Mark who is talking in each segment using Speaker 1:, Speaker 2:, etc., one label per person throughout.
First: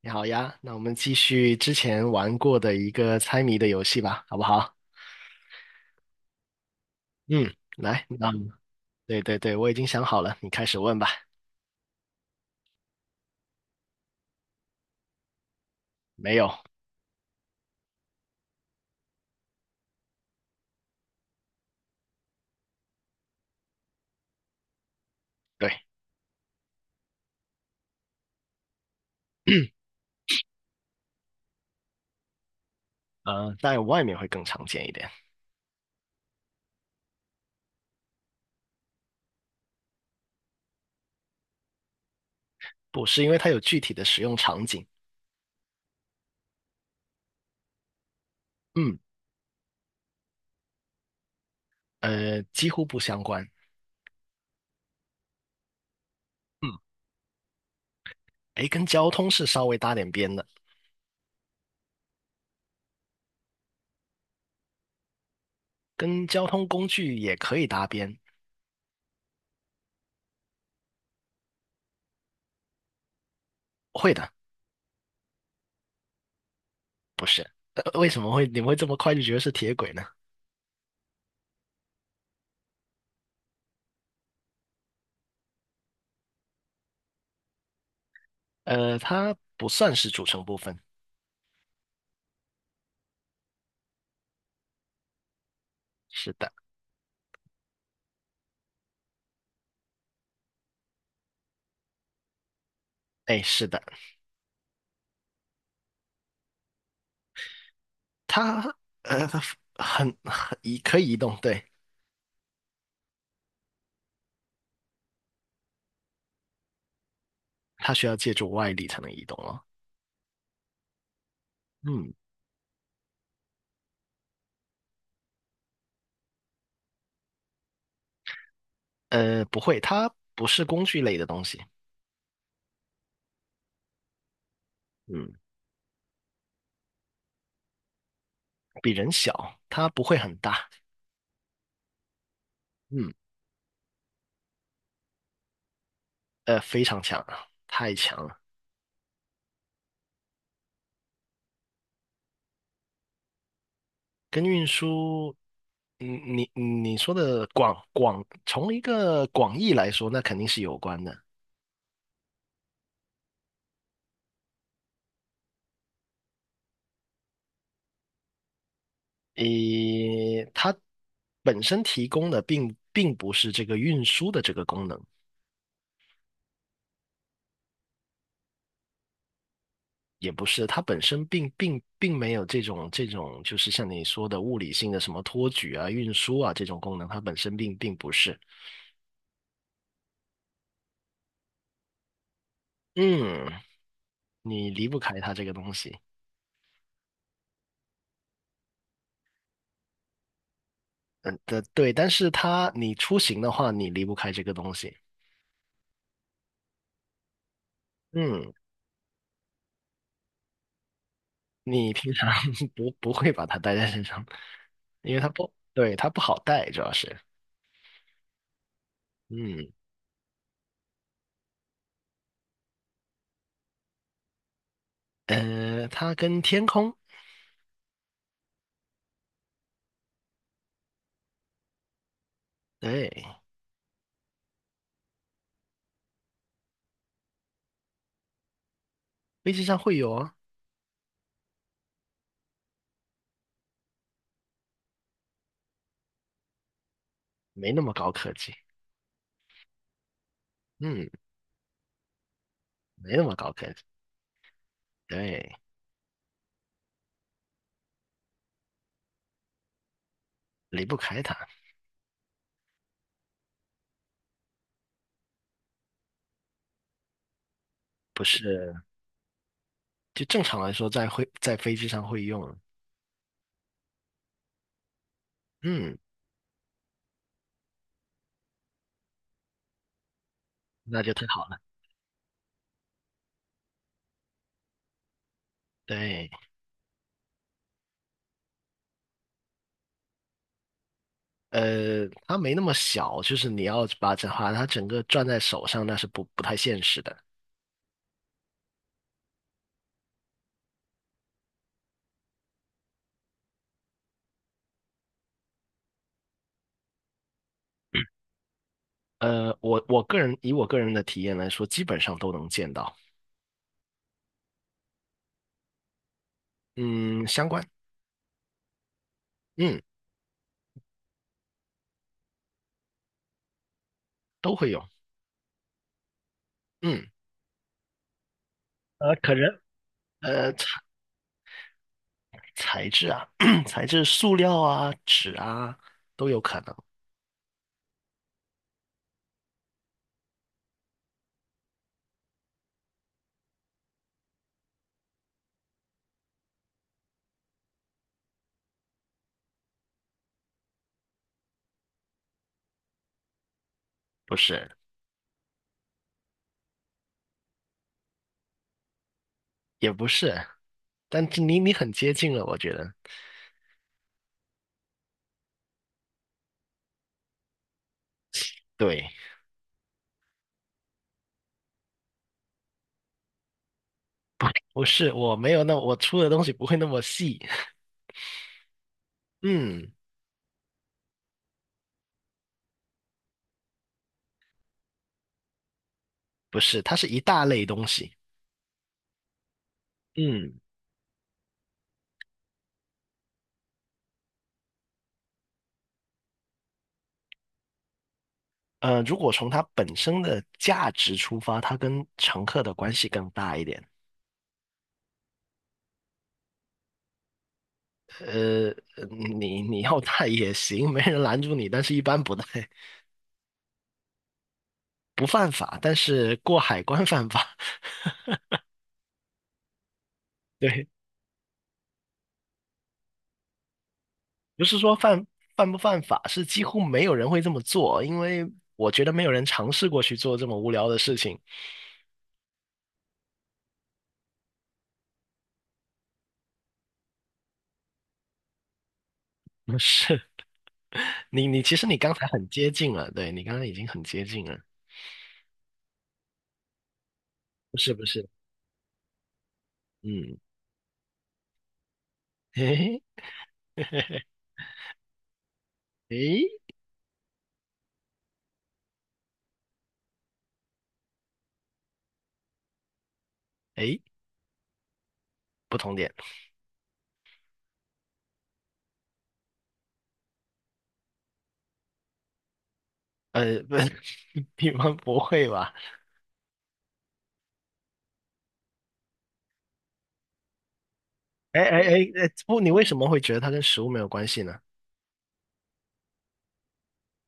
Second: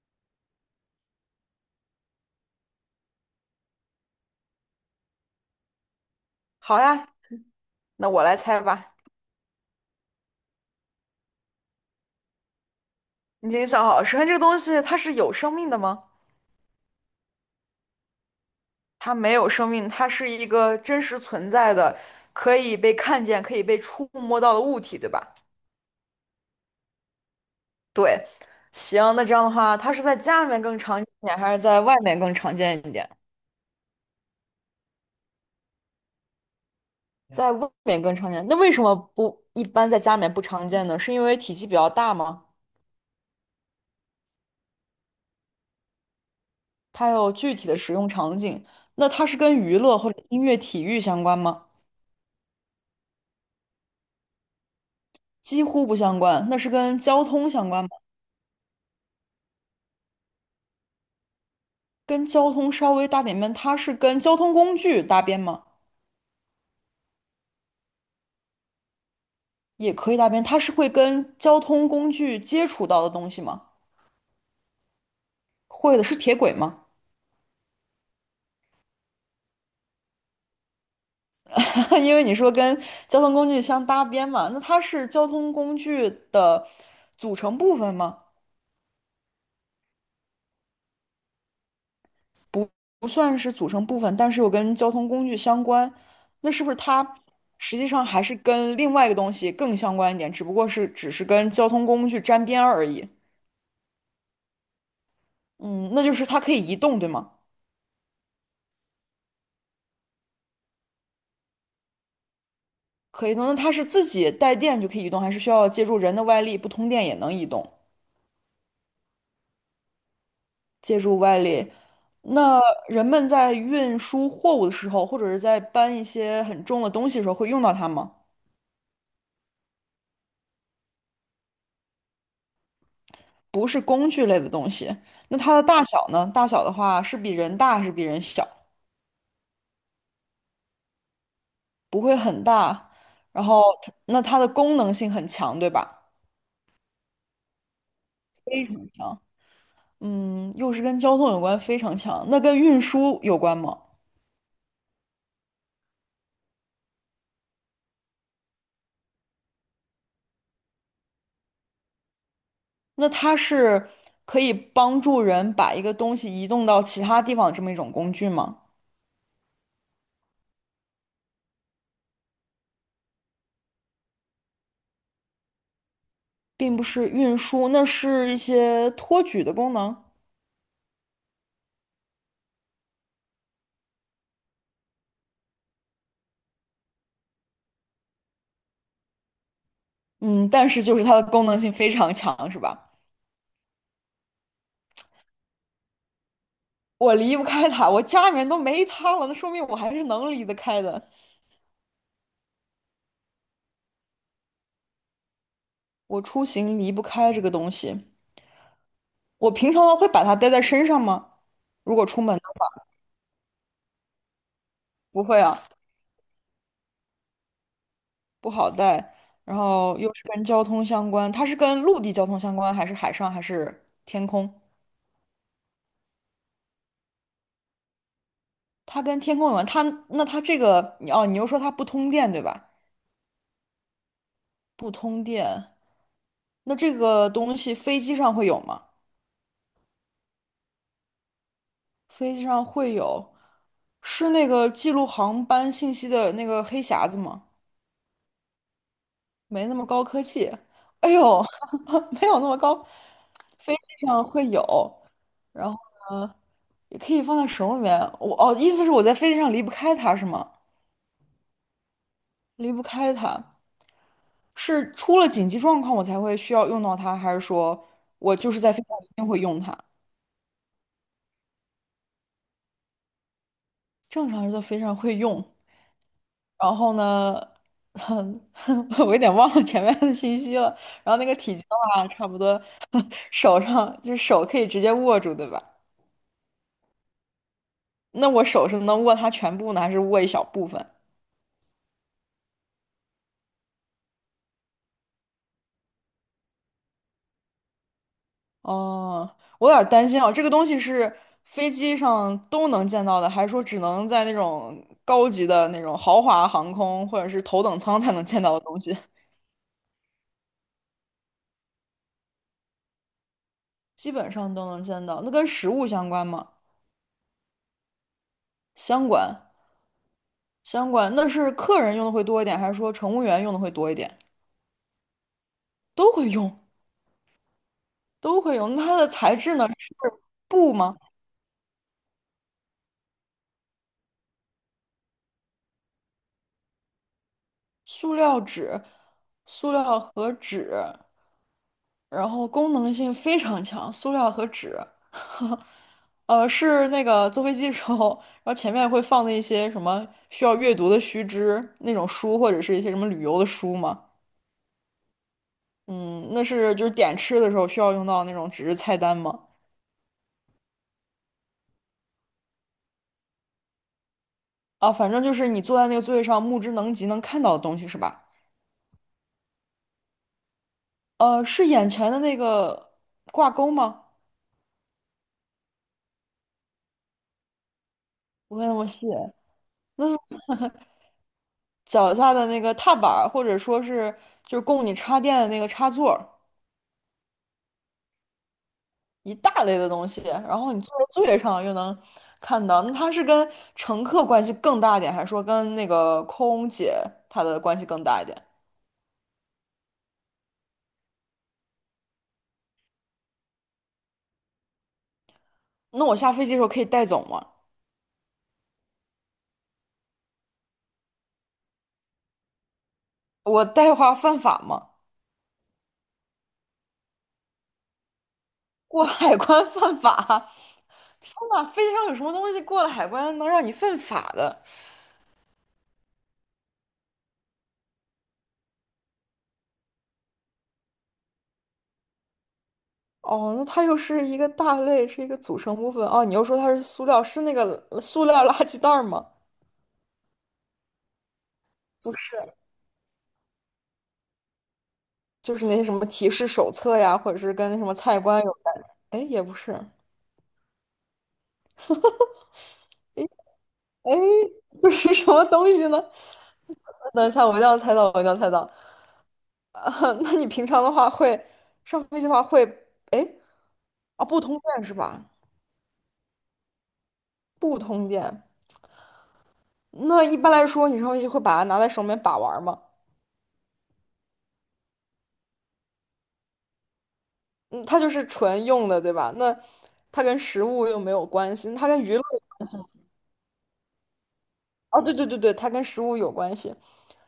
Speaker 1: 你好呀，那我们继续之前玩过的一个猜谜的游戏吧，好不好？
Speaker 2: 好呀，
Speaker 1: 嗯，来，
Speaker 2: 那我
Speaker 1: 那
Speaker 2: 来猜吧。
Speaker 1: 对对对，我已经想好了，你开始问吧。
Speaker 2: 你已经想好，首先这个东西它是有生命的吗？
Speaker 1: 没有。
Speaker 2: 它没有生命，它是一个真实存在的，可以被看见、可以被触摸到的物体，对吧？
Speaker 1: 对。
Speaker 2: 对，行，那这样的话，它是在家里面更常见一点，还是在外面更常见一点？
Speaker 1: 但外面会更常见一点。
Speaker 2: 在外面更常见，那为什么不一般在家里面不常见呢？是因为体积比较大吗？
Speaker 1: 不是，因为它有具体的使用场景。
Speaker 2: 它有具体的使用场景。
Speaker 1: 嗯。
Speaker 2: 那它是跟娱乐或者音乐、体育相关吗？
Speaker 1: 几乎不相关。
Speaker 2: 几乎不相关。那是
Speaker 1: 嗯，
Speaker 2: 跟交通相关吗？
Speaker 1: 诶，跟交通是稍微搭点边的。
Speaker 2: 跟交通稍微搭点边，它是跟交通工具搭边吗？
Speaker 1: 跟交通工具也可以搭边。
Speaker 2: 也可以搭边，它是会跟交通工具接触到的东西吗？
Speaker 1: 会的。
Speaker 2: 会的，是铁轨吗？
Speaker 1: 不是。呃，为什么你们会这么快就觉得是铁轨呢？
Speaker 2: 因为你说跟交通工具相搭边嘛，那它是交通工具的组成部分吗？
Speaker 1: 它不算是组成部分。
Speaker 2: 不，不算是组成部分，但是又跟交通工具相关，
Speaker 1: 是
Speaker 2: 那
Speaker 1: 的。
Speaker 2: 是不是它实际上还是跟另外一个东西更相关一点，只不过是跟交通工具沾边而已？
Speaker 1: 哎，是的。
Speaker 2: 嗯，那就是它可以移动，对吗？
Speaker 1: 它呃，它很很移可以移动，对。
Speaker 2: 可移动，那它是自己带电就可以移动，还是需要借助人的外力，不通电也能移动？
Speaker 1: 它需要借助外力才能移动哦。
Speaker 2: 借助外力，
Speaker 1: 嗯。
Speaker 2: 那人们在运输货物的时候，或者是在搬一些很重的东西的时候，会用到它吗？
Speaker 1: 不会，它不是工具类的东西。
Speaker 2: 不是工具类的东西，
Speaker 1: 嗯。
Speaker 2: 那它的大小呢？大小的话是比人大还是比人小？
Speaker 1: 比人小，它不会很大。
Speaker 2: 不会很大，
Speaker 1: 嗯。
Speaker 2: 然后它的功能性很强，对吧？
Speaker 1: 非常强啊，太强了。
Speaker 2: 非常强。嗯，又是跟交通有关，非常强。那跟运输有关吗？
Speaker 1: 跟运输，嗯，你说的,从一个广义来说，那肯定是有关的。
Speaker 2: 那它是可以帮助人把一个东西移动到其他地方的这么一种工具吗？
Speaker 1: 诶，它本身提供的不是这个运输的这个功能。
Speaker 2: 并不是运输，那是一些托举的功能。
Speaker 1: 也不是，它本身并并并没有这种,就是像你说的物理性的什么托举啊、运输啊这种功能，它本身并不是。
Speaker 2: 嗯，但是就是它的功能性非常强，是吧？
Speaker 1: 嗯，你离不开它这个东西。
Speaker 2: 我离不开它，我家里面都没它了，那说明我还是能离得开的。
Speaker 1: 嗯，的对，但是它你出行的话，你离不开这个东西。
Speaker 2: 我出行离不开这个东西，
Speaker 1: 嗯，
Speaker 2: 我平常会把它带在身上吗？
Speaker 1: 你
Speaker 2: 如果
Speaker 1: 平
Speaker 2: 出
Speaker 1: 常
Speaker 2: 门的 话，
Speaker 1: 不会把它带在身上。因为
Speaker 2: 不
Speaker 1: 它
Speaker 2: 会
Speaker 1: 不，
Speaker 2: 啊，
Speaker 1: 对，它不好带，主要是。
Speaker 2: 不好带。然
Speaker 1: 嗯。
Speaker 2: 后又是跟交通相关，它是跟陆地交通相关，还是海上，还是天空？
Speaker 1: 它跟天空。
Speaker 2: 它跟天空有关，它这个你哦，你又说它不通电对吧？
Speaker 1: 对，
Speaker 2: 不通电，那这个东西飞机上会有吗？
Speaker 1: 飞机上会有啊。
Speaker 2: 飞机上会有，是那个记录航班信息的那个黑匣子吗？
Speaker 1: 没那么高科技。
Speaker 2: 没那么高科技，
Speaker 1: 嗯。
Speaker 2: 哎呦，没有那么高，
Speaker 1: 没那么高科
Speaker 2: 飞
Speaker 1: 技。
Speaker 2: 机上会有，
Speaker 1: 对。
Speaker 2: 然后呢，也可以放在手里面。我哦，意思是我在飞机上离不开它是吗？
Speaker 1: 离不开它。
Speaker 2: 离不开它。是出了紧急状况我才会需要用到它，还是说
Speaker 1: 不
Speaker 2: 我就是在
Speaker 1: 是，
Speaker 2: 飞机上一定会用它？
Speaker 1: 就正常来说在会在飞机上会用。
Speaker 2: 正常人都非常会用。
Speaker 1: 嗯，
Speaker 2: 然后呢，哼，我有点忘了前面的信息了。
Speaker 1: 那就
Speaker 2: 然后
Speaker 1: 太
Speaker 2: 那个
Speaker 1: 好
Speaker 2: 体
Speaker 1: 了。
Speaker 2: 积的话，差不多 手上就是手可以直接握住，对吧？
Speaker 1: 对。
Speaker 2: 那我手是能握它全部呢，还是握一小部分？
Speaker 1: 它没那么小，就是你要把它整个攥在手上，那是不太现实的。
Speaker 2: 哦，我有点儿担心啊，这个东西是飞机上都能见到的，还是说只能在那种高级的那种豪华航空或者是头等舱才能见到的东西？
Speaker 1: 呃，我我个人以我个人的体验来说，基本上都能见到。
Speaker 2: 基本上都能见到。那跟食物相关吗？
Speaker 1: 嗯，相关。
Speaker 2: 相关，
Speaker 1: 嗯，
Speaker 2: 相关。那是客人用的会多一点，还是说乘务员用的会多一点？
Speaker 1: 都会用。
Speaker 2: 都会用，
Speaker 1: 嗯。
Speaker 2: 都会用。那它的
Speaker 1: 呃，可
Speaker 2: 材
Speaker 1: 能
Speaker 2: 质呢？是
Speaker 1: 呃材
Speaker 2: 布吗？
Speaker 1: 材质啊，材质塑料啊、纸啊都有可能。
Speaker 2: 塑料纸、塑料和纸。然后功能性非常强，塑料和纸，是那个坐飞机的时候，然后前面会放的一些什么需要阅读的须知那种书，或者是一些什么旅游的书嘛。
Speaker 1: 不是，
Speaker 2: 嗯，那是就是点吃的时候需要用到那种纸质菜单嘛。
Speaker 1: 也不是，但是你你很接近了，我觉得。
Speaker 2: 啊，反正就是你坐在那个座位上，目之能及能看到的东西是吧？
Speaker 1: 对。
Speaker 2: 是眼前的那个挂钩吗？
Speaker 1: 不是，我没有那，我出的东西不会那么细。
Speaker 2: 不会那么细，
Speaker 1: 嗯。
Speaker 2: 脚下的那个踏板儿，或者说是就是供你插电的那个插座。
Speaker 1: 不是，它是一大类东西。
Speaker 2: 一大类的东西，然
Speaker 1: 嗯。
Speaker 2: 后你坐在座位上又能看到，那它是跟乘客关系更大一点，还是说跟那个空姐她的关系更大一点？
Speaker 1: 如果从它本身的价值出发，它跟乘客的关系更大一点。
Speaker 2: 那我下飞机的时候可以带走吗？
Speaker 1: 呃，你你要带也行，没人拦住你，但是一般不带。
Speaker 2: 我带话犯法吗？
Speaker 1: 不犯法，但是过海关犯法。
Speaker 2: 过海关犯法？
Speaker 1: 对。
Speaker 2: 天呐，飞机上有什么东西过了海关能让你犯法的？
Speaker 1: 不是说不犯法，是几乎没有人会这么做，因为我觉得没有人尝试过去做这么无聊的事情。
Speaker 2: 哦，那它又是一个大类，是一个组成部分。哦，你又说它是塑料，是那个塑料垃圾袋儿吗？
Speaker 1: 不是。其实你
Speaker 2: 不
Speaker 1: 刚才很
Speaker 2: 是。
Speaker 1: 接近了，对，你刚刚已经很接近了。
Speaker 2: 就是那些什么提示手册呀，或者是
Speaker 1: 不
Speaker 2: 跟什
Speaker 1: 是
Speaker 2: 么
Speaker 1: 不
Speaker 2: 菜
Speaker 1: 是。
Speaker 2: 单有关，哎，也不是，
Speaker 1: 嗯，嘿嘿，
Speaker 2: 哎，就是什么东西呢？
Speaker 1: 诶
Speaker 2: 等一下，我一定要猜到，我一定要猜到。啊，那你平常的话会上飞机的话会，哎，
Speaker 1: 诶,
Speaker 2: 啊，不通电是吧？
Speaker 1: 不同点。
Speaker 2: 不通电，那一般来说你上飞机会把它拿在手里面把玩儿吗？
Speaker 1: 呃，不，你们不会吧？
Speaker 2: 嗯，它就是纯用的，对吧？那它跟食物又没有关
Speaker 1: 哎
Speaker 2: 系，那
Speaker 1: 哎
Speaker 2: 它
Speaker 1: 哎
Speaker 2: 跟娱乐，
Speaker 1: 哎,不，你为什么会觉得它跟食物没有关系呢？
Speaker 2: 哦，对对对对，它跟食物有关系。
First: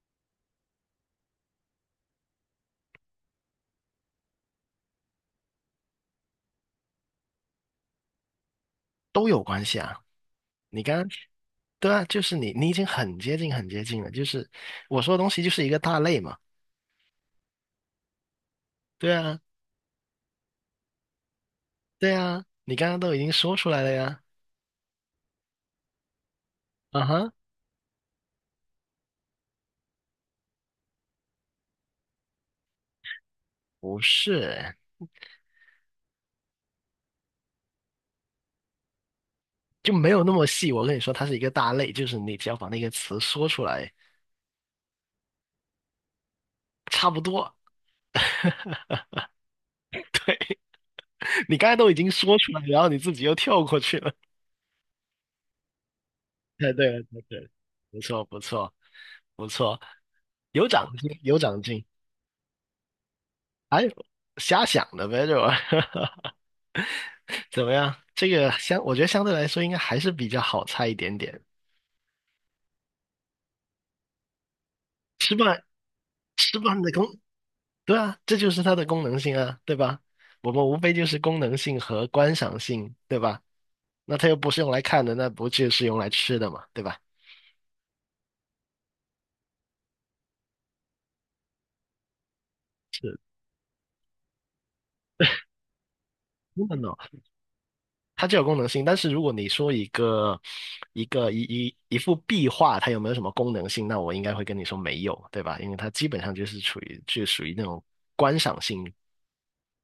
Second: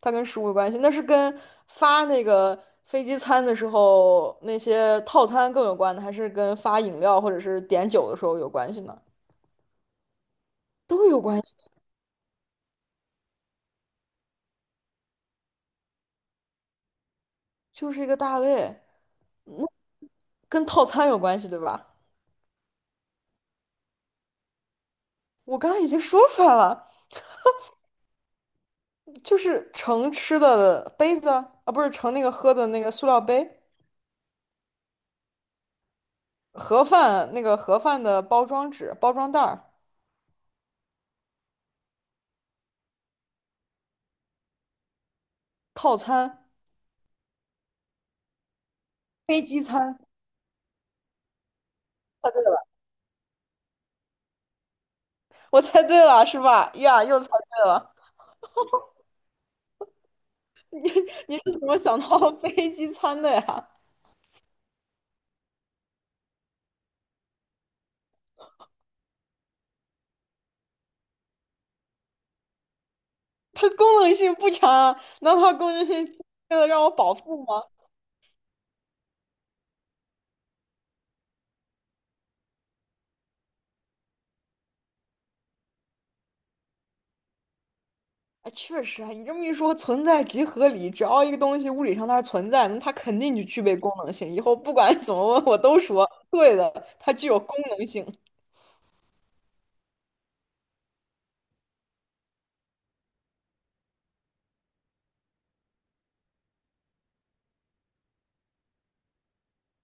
Speaker 2: 它跟食物有关系，那是跟发那个飞机餐的时候那些套餐更有关的，还是跟发饮料或者是点酒的时候有关系呢？
Speaker 1: 都有关系啊！你刚
Speaker 2: 都
Speaker 1: 刚，
Speaker 2: 有关系，
Speaker 1: 对啊，你已经很接近很接近了，就是我说的东西就是一个大类嘛。
Speaker 2: 就是一个大类。
Speaker 1: 对啊。
Speaker 2: 那跟套餐有关系，对吧？
Speaker 1: 对啊，你刚刚都已经说出来了呀。
Speaker 2: 我刚刚已经说出来了，
Speaker 1: 啊哈。
Speaker 2: 就是盛吃的杯子啊，啊不是盛那个喝的那个塑料杯，
Speaker 1: 不是，
Speaker 2: 盒饭那个盒饭的包装纸、包装袋儿，
Speaker 1: 就没有那么细，我跟你说，它是一个大类，就是你只要把那个词说出来。
Speaker 2: 套餐、
Speaker 1: 差不多。
Speaker 2: 飞机餐。
Speaker 1: 你刚才都已经说出来，然后你自己又跳过去了。
Speaker 2: 我猜对了，是 吧？
Speaker 1: 太对
Speaker 2: 呀，又
Speaker 1: 对
Speaker 2: 猜
Speaker 1: 对了
Speaker 2: 对了。
Speaker 1: 不错，不错，不错，有 长
Speaker 2: 你
Speaker 1: 进，
Speaker 2: 你
Speaker 1: 有
Speaker 2: 是
Speaker 1: 长
Speaker 2: 怎么
Speaker 1: 进。
Speaker 2: 想到飞机餐的呀？
Speaker 1: 哎，瞎想的呗，就 怎么样？这个相，我觉得相对来说应该还是比较好猜一点点。
Speaker 2: 它功能性不强啊，难
Speaker 1: 吃
Speaker 2: 道它
Speaker 1: 饭，
Speaker 2: 功能性为
Speaker 1: 吃
Speaker 2: 了
Speaker 1: 饭
Speaker 2: 让我
Speaker 1: 的功，
Speaker 2: 饱腹吗？
Speaker 1: 对啊，这就是它的功能性啊，对吧？我们无非就是功能性和观赏性，对吧？那它又不是用来看的，那不就是用来吃的嘛，对吧？
Speaker 2: 哎，确实啊，你这么一说，存在即合理。只要一个东西物理上它是存在，那它肯定就具备功能性。以后不管 怎么问，我都说对
Speaker 1: 真的
Speaker 2: 的，
Speaker 1: 呢，
Speaker 2: 它具有功能性。
Speaker 1: 它就有功能性，但是如果你说一个一个一一一幅壁画，它有没有什么功能性，那我应该会跟你说没有，对吧？因为它基本上就是处于就属于那种观赏性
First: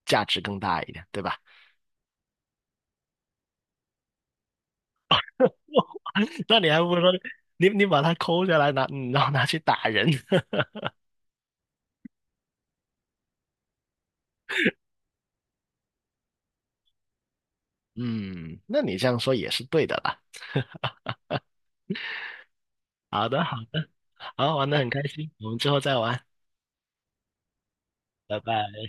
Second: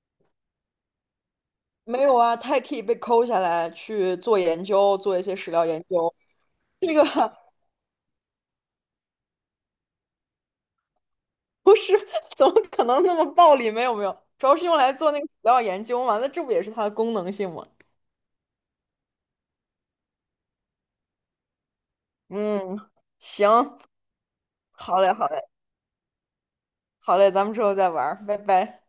Speaker 1: 价值更大一点，对吧？
Speaker 2: 没有啊，它也可以被抠下来去做研究，做一些史料 研究。
Speaker 1: 那你还
Speaker 2: 这
Speaker 1: 不如
Speaker 2: 个
Speaker 1: 说你把它抠下来拿，然后拿去打人。
Speaker 2: 不是，怎么可能那么暴力？没有没有，主要是用来做那个史料研究嘛。那这不也是它的功能性吗？
Speaker 1: 嗯，那你这样说也是对的啦。
Speaker 2: 嗯，
Speaker 1: 好的，好
Speaker 2: 行，
Speaker 1: 的，好，玩的很
Speaker 2: 好
Speaker 1: 开
Speaker 2: 嘞，好
Speaker 1: 心，
Speaker 2: 嘞，
Speaker 1: 我们之后再玩，
Speaker 2: 好嘞，咱们之后再玩儿，拜
Speaker 1: 拜拜。
Speaker 2: 拜。